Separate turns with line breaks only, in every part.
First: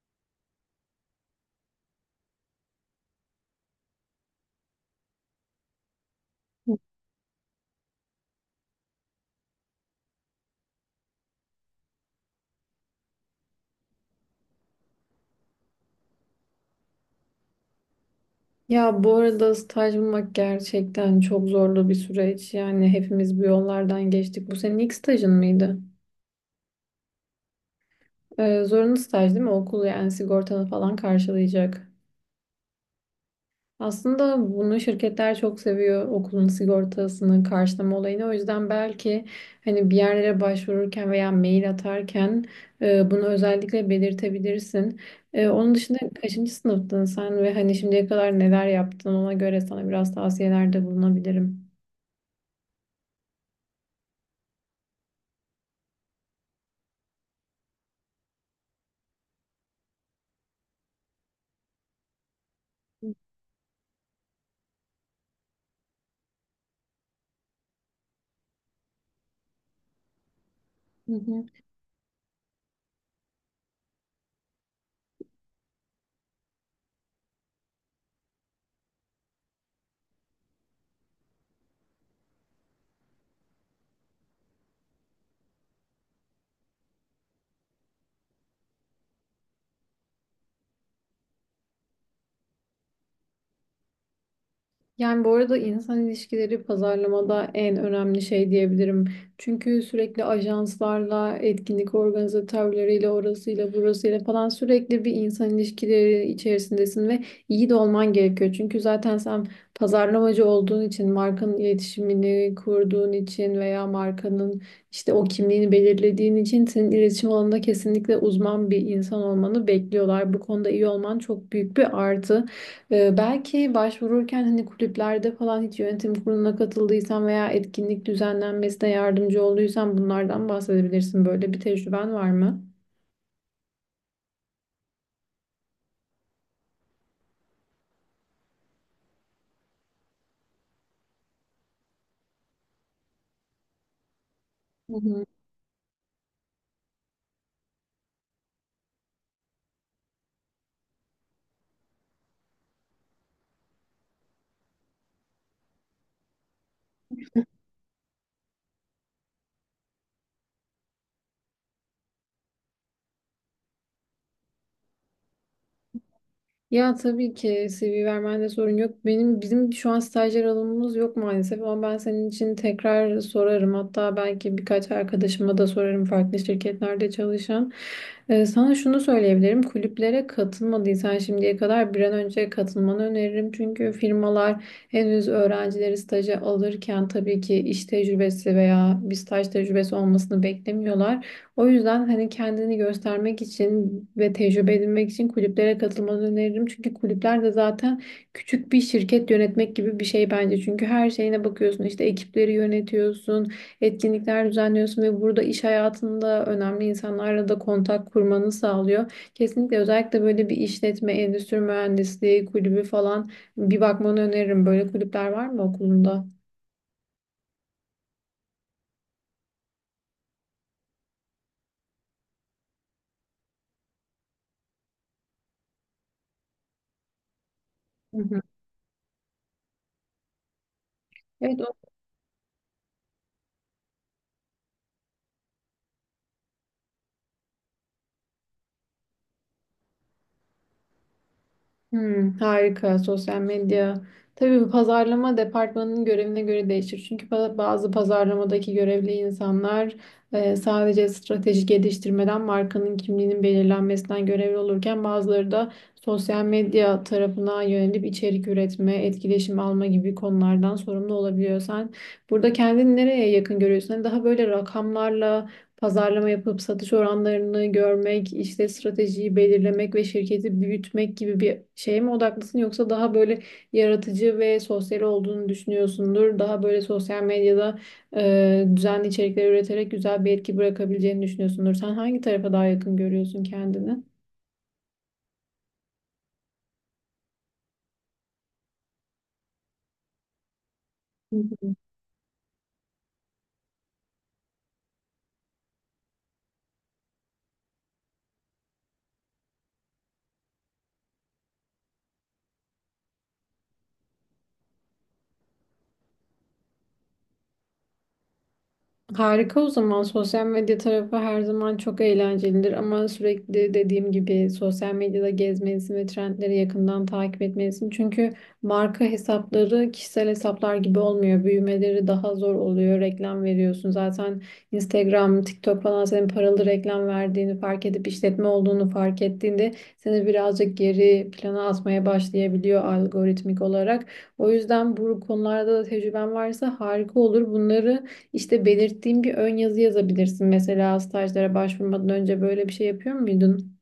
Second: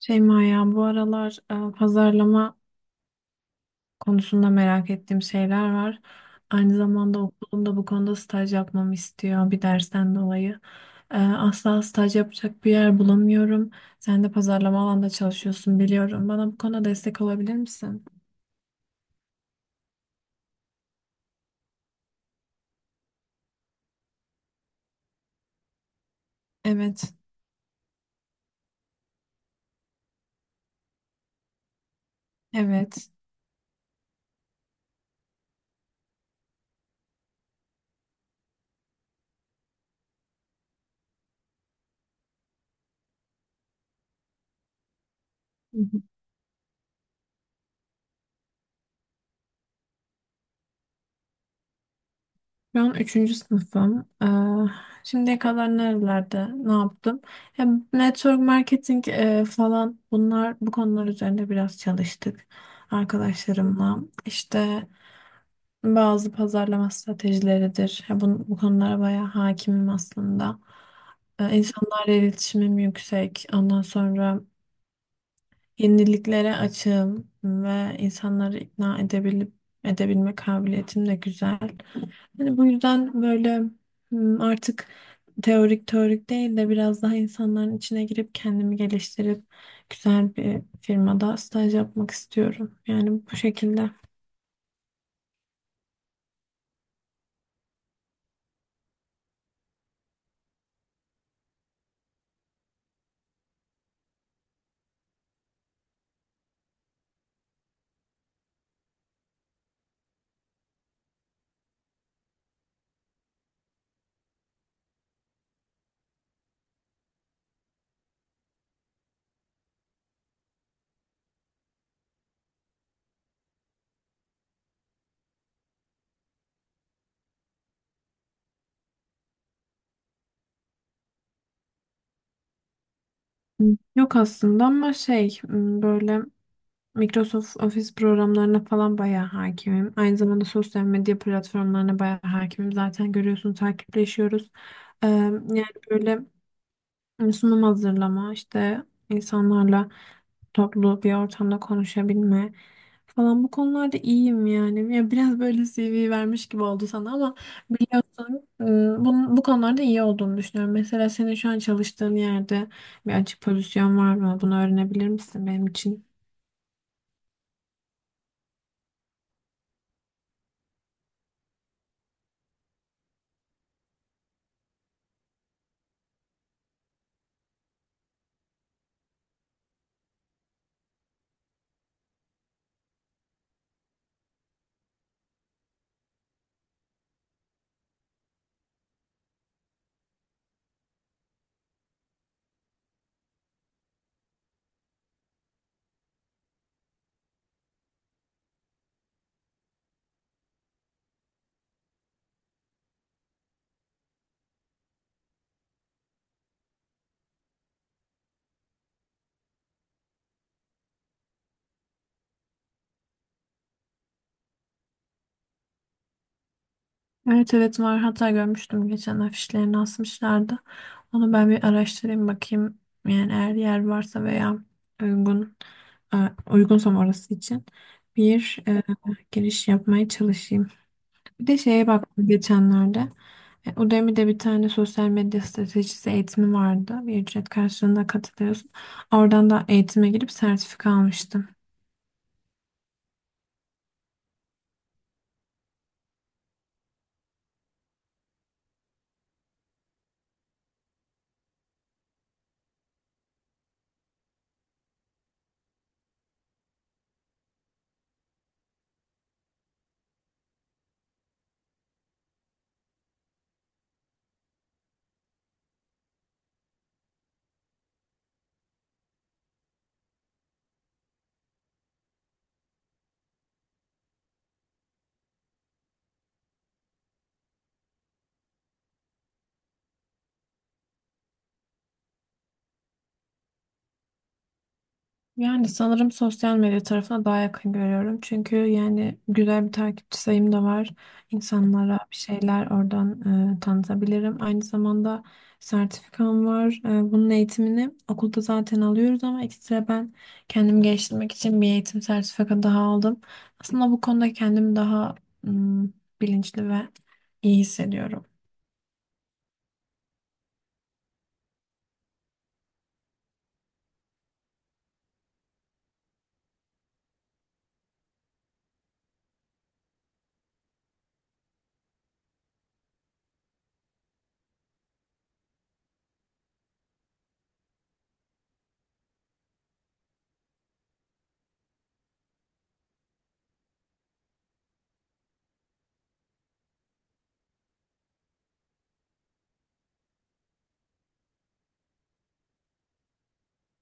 Şeyma ya bu aralar pazarlama konusunda merak ettiğim şeyler var. Aynı zamanda okulum da bu konuda staj yapmamı istiyor bir dersten dolayı. Asla staj yapacak bir yer bulamıyorum. Sen de pazarlama alanda çalışıyorsun biliyorum. Bana bu konuda destek olabilir misin?
Ya bu arada staj bulmak gerçekten çok zorlu bir süreç. Yani hepimiz bu yollardan geçtik. Bu senin ilk stajın mıydı?
Evet,
Zorunlu staj değil mi? Okul yani sigortanı falan karşılayacak.
evet.
Aslında bunu şirketler çok seviyor. Okulun sigortasını karşılama olayını. O yüzden belki hani bir yerlere başvururken veya mail atarken bunu özellikle belirtebilirsin. Onun dışında kaçıncı sınıftın sen ve hani şimdiye kadar neler yaptın ona göre sana biraz tavsiyelerde bulunabilirim.
Şu an üçüncü sınıfım. Şimdiye kadar nerelerde ne yaptım? Hem network marketing falan bunlar bu konular üzerinde biraz çalıştık arkadaşlarımla. İşte bazı pazarlama stratejileridir. Ya bu konulara bayağı hakimim aslında.
Hı hı.
İnsanlarla iletişimim yüksek. Ondan sonra yeniliklere açığım ve insanları ikna edebilip edebilme kabiliyetim de güzel. Hani bu yüzden böyle artık teorik değil de biraz daha insanların içine girip kendimi geliştirip güzel bir firmada staj yapmak istiyorum. Yani bu şekilde.
Yani bu arada insan ilişkileri pazarlamada en önemli şey diyebilirim. Çünkü sürekli ajanslarla, etkinlik organizatörleriyle, orasıyla, burasıyla falan sürekli bir insan ilişkileri içerisindesin ve iyi de olman gerekiyor. Çünkü zaten sen pazarlamacı olduğun için, markanın iletişimini kurduğun için veya markanın işte o kimliğini belirlediğin için senin iletişim alanında kesinlikle uzman bir insan olmanı bekliyorlar. Bu konuda iyi olman çok büyük bir artı. Belki başvururken hani kulüplerde falan hiç yönetim kuruluna katıldıysan veya etkinlik düzenlenmesine yardımcı olduysan bunlardan bahsedebilirsin. Böyle bir tecrüben var mı?
Yok aslında ama böyle Microsoft Office programlarına falan bayağı hakimim. Aynı zamanda sosyal medya platformlarına bayağı hakimim. Zaten görüyorsun takipleşiyoruz.
Hı hı.
Yani böyle sunum hazırlama, işte insanlarla toplu bir ortamda konuşabilme falan bu konularda iyiyim yani. Ya biraz böyle CV vermiş gibi oldu sana ama biliyorsun bu konularda iyi olduğunu düşünüyorum. Mesela senin şu an çalıştığın yerde bir açık pozisyon var mı? Bunu öğrenebilir misin benim için?
Ya tabii ki CV vermende sorun yok. Benim bizim şu an stajyer alımımız yok maalesef ama ben senin için tekrar sorarım. Hatta belki birkaç arkadaşıma da sorarım farklı şirketlerde çalışan. Sana şunu söyleyebilirim. Kulüplere katılmadıysan şimdiye kadar bir an önce katılmanı öneririm. Çünkü firmalar henüz öğrencileri staja alırken tabii ki iş tecrübesi veya bir staj tecrübesi olmasını beklemiyorlar. O yüzden hani kendini göstermek için ve tecrübe edinmek için kulüplere katılmanı öneririm. Çünkü kulüpler de zaten küçük bir şirket yönetmek gibi bir şey bence. Çünkü her şeyine bakıyorsun işte ekipleri yönetiyorsun, etkinlikler düzenliyorsun ve burada iş hayatında önemli insanlarla da kontak kurmanı sağlıyor. Kesinlikle özellikle böyle bir işletme, endüstri mühendisliği kulübü falan bir bakmanı öneririm. Böyle kulüpler var mı okulunda?
Evet, evet, var. Hatta görmüştüm geçen afişlerini asmışlardı. Onu ben bir araştırayım bakayım. Yani eğer yer varsa veya uygun e, uygunsam orası için
Hı hı.
bir giriş yapmaya çalışayım. Bir de
Evet.
şeye baktım geçenlerde. Udemy'de bir tane sosyal medya stratejisi eğitimi vardı. Bir ücret karşılığında katılıyorsun. Oradan da eğitime girip sertifika almıştım.
Harika. Sosyal medya. Tabii bu pazarlama departmanının görevine göre değişir. Çünkü bazı pazarlamadaki görevli insanlar sadece strateji geliştirmeden markanın kimliğinin belirlenmesinden görevli olurken bazıları da sosyal medya tarafına yönelip içerik üretme, etkileşim alma gibi konulardan sorumlu olabiliyor. Sen burada kendini nereye yakın görüyorsun? Hani daha böyle rakamlarla pazarlama yapıp satış oranlarını görmek, işte stratejiyi belirlemek ve şirketi büyütmek gibi bir şeye mi odaklısın yoksa daha böyle yaratıcı ve sosyal olduğunu düşünüyorsundur. Daha böyle sosyal medyada düzenli içerikler üreterek güzel bir etki bırakabileceğini düşünüyorsundur. Sen hangi tarafa daha yakın görüyorsun kendini?
Yani sanırım sosyal medya tarafına daha yakın görüyorum. Çünkü yani güzel bir takipçi sayım da var.
Hı hı.
İnsanlara bir şeyler oradan tanıtabilirim. Aynı zamanda sertifikam var. Bunun eğitimini okulda zaten alıyoruz ama ekstra ben kendimi geliştirmek için bir eğitim sertifika daha aldım. Aslında bu konuda kendimi daha mm, bilinçli ve iyi hissediyorum.
Harika, o zaman sosyal medya tarafı her zaman çok eğlencelidir ama sürekli dediğim gibi sosyal medyada gezmelisin ve trendleri yakından takip etmelisin. Çünkü marka hesapları kişisel hesaplar gibi olmuyor. Büyümeleri daha zor oluyor. Reklam veriyorsun. Zaten Instagram, TikTok falan senin paralı reklam verdiğini fark edip işletme olduğunu fark ettiğinde seni birazcık geri plana atmaya başlayabiliyor algoritmik olarak. O yüzden bu konularda da tecrüben varsa harika olur. Bunları işte belirttiğim bir ön yazı yazabilirsin. Mesela stajlara başvurmadan önce böyle bir şey yapıyor muydun?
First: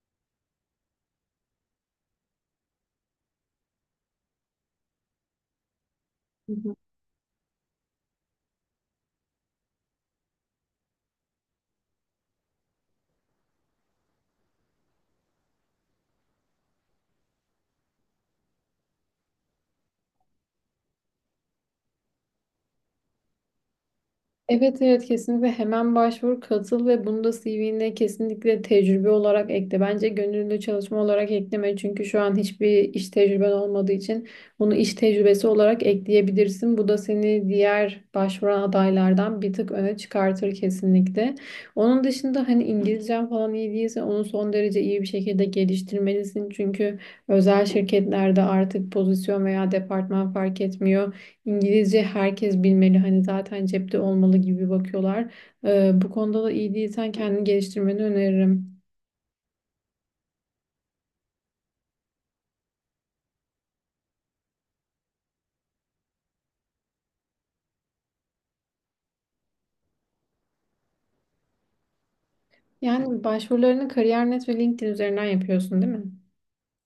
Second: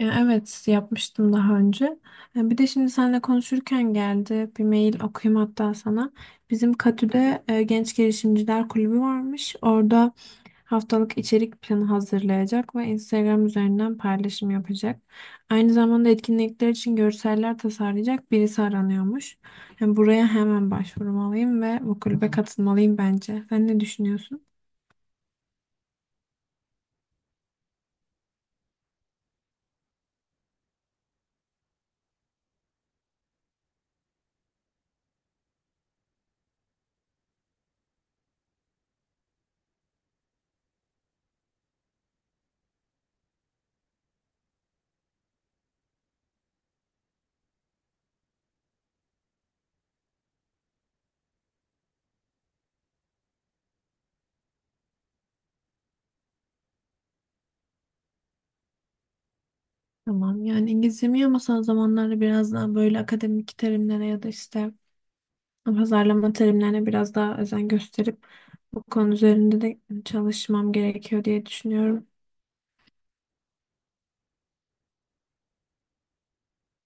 Ya evet, yapmıştım daha önce. Bir de şimdi seninle konuşurken geldi bir mail, okuyayım hatta sana.
Hı
Bizim
hı.
Katü'de Genç Girişimciler Kulübü varmış. Orada haftalık içerik planı hazırlayacak ve Instagram üzerinden paylaşım yapacak. Aynı zamanda etkinlikler için görseller tasarlayacak birisi aranıyormuş. Yani buraya hemen başvurmalıyım ve bu kulübe katılmalıyım bence. Sen ne düşünüyorsun?
Evet, evet, kesinlikle hemen başvur, katıl ve bunu da CV'ne kesinlikle tecrübe olarak ekle. Bence gönüllü çalışma olarak ekleme çünkü şu an hiçbir iş tecrüben olmadığı için bunu iş tecrübesi olarak ekleyebilirsin. Bu da seni diğer başvuran adaylardan bir tık öne çıkartır kesinlikle. Onun dışında hani İngilizcen falan iyi değilse onu son derece iyi bir şekilde geliştirmelisin. Çünkü özel şirketlerde artık pozisyon veya departman fark etmiyor. İngilizce herkes bilmeli, hani zaten cepte olmalı gibi bakıyorlar. Bu konuda da iyi değilsen kendini geliştirmeni öneririm.
Tamam, yani İngilizcem ama son zamanlarda biraz daha böyle akademik terimlere ya da işte pazarlama terimlerine biraz daha özen gösterip bu konu üzerinde de çalışmam gerekiyor diye düşünüyorum.
Yani başvurularını Kariyer.net ve LinkedIn üzerinden yapıyorsun, değil mi?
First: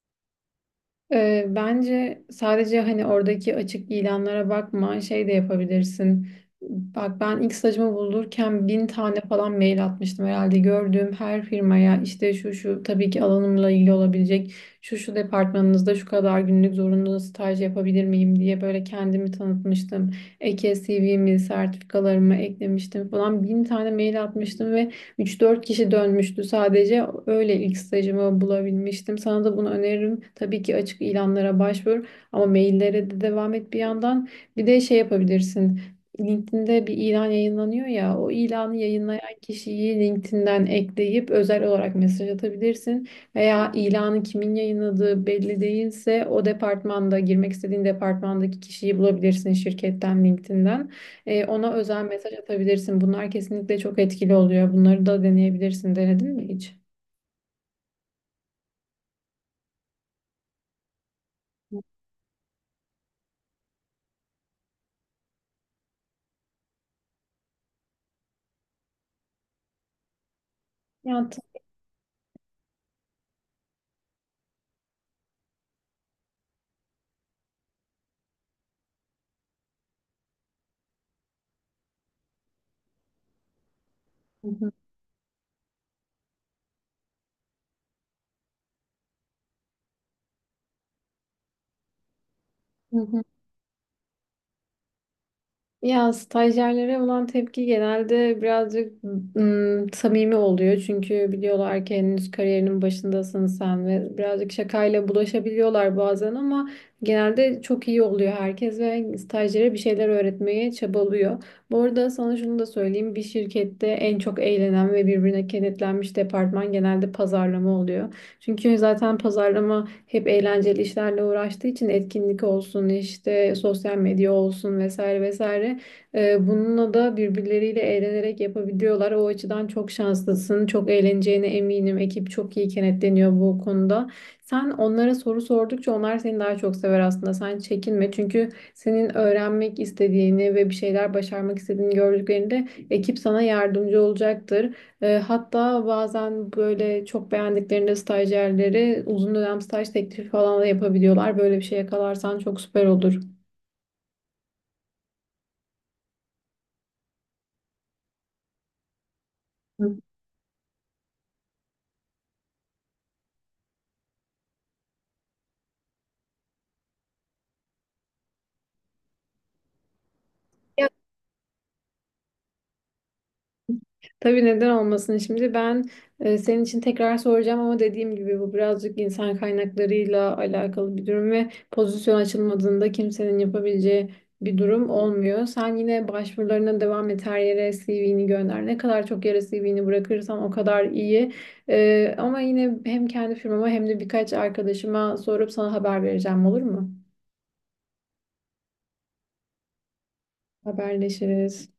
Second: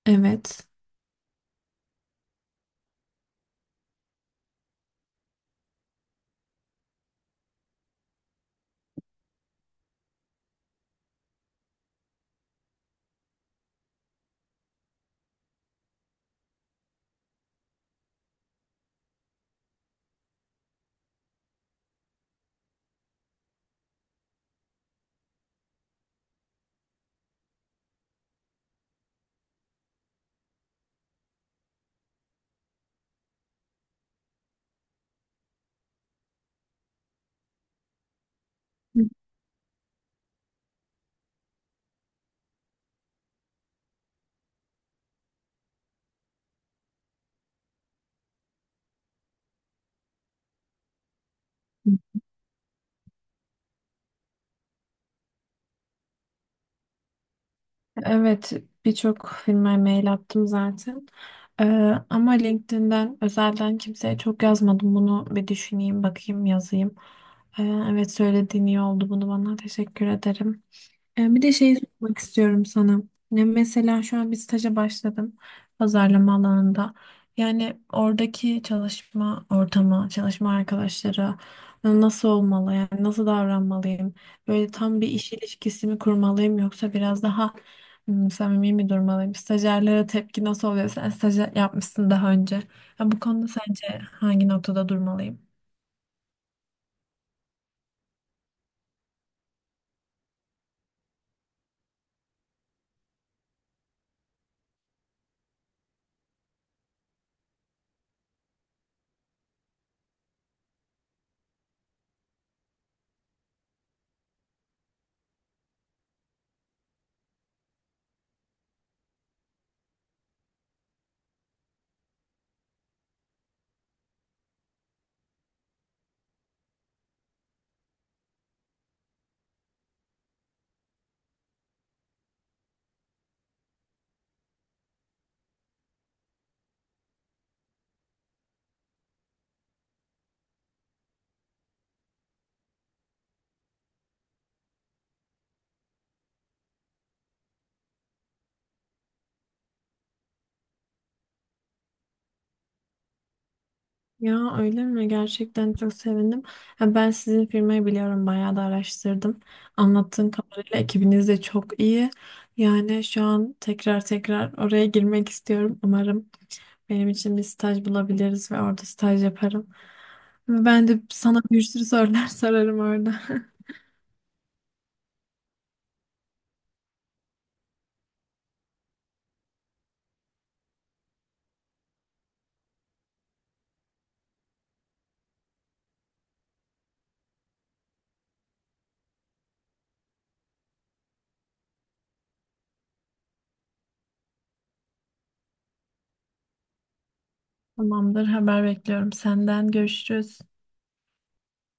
Evet.
Bence sadece hani oradaki açık ilanlara bakma, şey de yapabilirsin. Bak ben ilk stajımı bulurken bin tane falan mail atmıştım herhalde. Gördüğüm her firmaya işte şu şu, tabii ki alanımla ilgili olabilecek şu şu departmanınızda şu kadar günlük zorunlu staj yapabilir miyim diye böyle kendimi tanıtmıştım. Eke CV'mi, sertifikalarımı eklemiştim falan, bin tane mail atmıştım ve üç dört kişi dönmüştü sadece. Öyle ilk stajımı bulabilmiştim. Sana da bunu öneririm. Tabii ki açık ilanlara başvur ama maillere de devam et bir yandan. Bir de şey yapabilirsin. LinkedIn'de bir ilan yayınlanıyor ya, o ilanı yayınlayan kişiyi LinkedIn'den ekleyip özel olarak mesaj atabilirsin. Veya ilanı kimin yayınladığı belli değilse o departmanda girmek istediğin departmandaki kişiyi bulabilirsin şirketten LinkedIn'den. Ona özel mesaj atabilirsin. Bunlar kesinlikle çok etkili oluyor. Bunları da deneyebilirsin. Denedin mi hiç?
Evet, birçok firmaya mail attım zaten. Ee, Ama LinkedIn'den özelden kimseye çok yazmadım. Bunu bir düşüneyim, bakayım, yazayım. Ee, evet, söylediğin iyi oldu. Bunu bana, teşekkür ederim.
Ya, t-
Bir de şeyi sormak istiyorum sana. Ya mesela şu an bir staja başladım pazarlama alanında. Yani oradaki çalışma ortamı, çalışma arkadaşları nasıl olmalı? Yani nasıl davranmalıyım?
Hı
Böyle
hı,
tam bir iş ilişkisi mi kurmalıyım yoksa biraz daha samimi mi durmalıyım? Stajyerlere tepki nasıl oluyor? Sen stajyer yapmışsın daha önce.
hı
Ya bu
hı.
konuda sence hangi noktada durmalıyım?
Ya stajyerlere olan tepki genelde birazcık samimi oluyor. Çünkü biliyorlar ki henüz kariyerinin başındasın sen ve birazcık şakayla bulaşabiliyorlar bazen ama genelde çok iyi oluyor herkes ve stajyere bir şeyler öğretmeye çabalıyor. Bu arada sana şunu da söyleyeyim. Bir şirkette en çok eğlenen ve birbirine kenetlenmiş departman genelde pazarlama oluyor. Çünkü zaten pazarlama hep eğlenceli işlerle uğraştığı için etkinlik olsun işte sosyal medya olsun vesaire vesaire. Bununla da birbirleriyle eğlenerek yapabiliyorlar. O açıdan çok şanslısın. Çok eğleneceğine eminim. Ekip çok iyi kenetleniyor bu konuda. Sen onlara soru sordukça onlar seni daha çok sever aslında. Sen çekinme çünkü senin öğrenmek istediğini ve bir şeyler başarmak istediğini gördüklerinde ekip sana yardımcı olacaktır. Hatta bazen böyle çok beğendiklerinde stajyerleri uzun dönem staj teklifi falan da yapabiliyorlar. Böyle bir şey yakalarsan çok süper olur.
Ya öyle mi? Gerçekten çok sevindim. Ha, ben sizin firmayı biliyorum. Bayağı da araştırdım.
Hı.
Anlattığın kadarıyla ekibiniz de çok iyi. Yani şu an tekrar tekrar oraya girmek istiyorum. Umarım benim için bir staj bulabiliriz ve orada staj yaparım. Ben de sana bir sürü sorular sorarım orada.
Tabii, neden olmasın, şimdi ben senin için tekrar soracağım ama dediğim gibi bu birazcık insan kaynaklarıyla alakalı bir durum ve pozisyon açılmadığında kimsenin yapabileceği bir durum olmuyor. Sen yine başvurularına devam et, her yere CV'ni gönder. Ne kadar çok yere CV'ni bırakırsan o kadar iyi. Ama yine hem kendi firmama hem de birkaç arkadaşıma sorup sana haber vereceğim, olur mu?
Tamamdır, haber bekliyorum senden. Görüşürüz.
Haberleşiriz.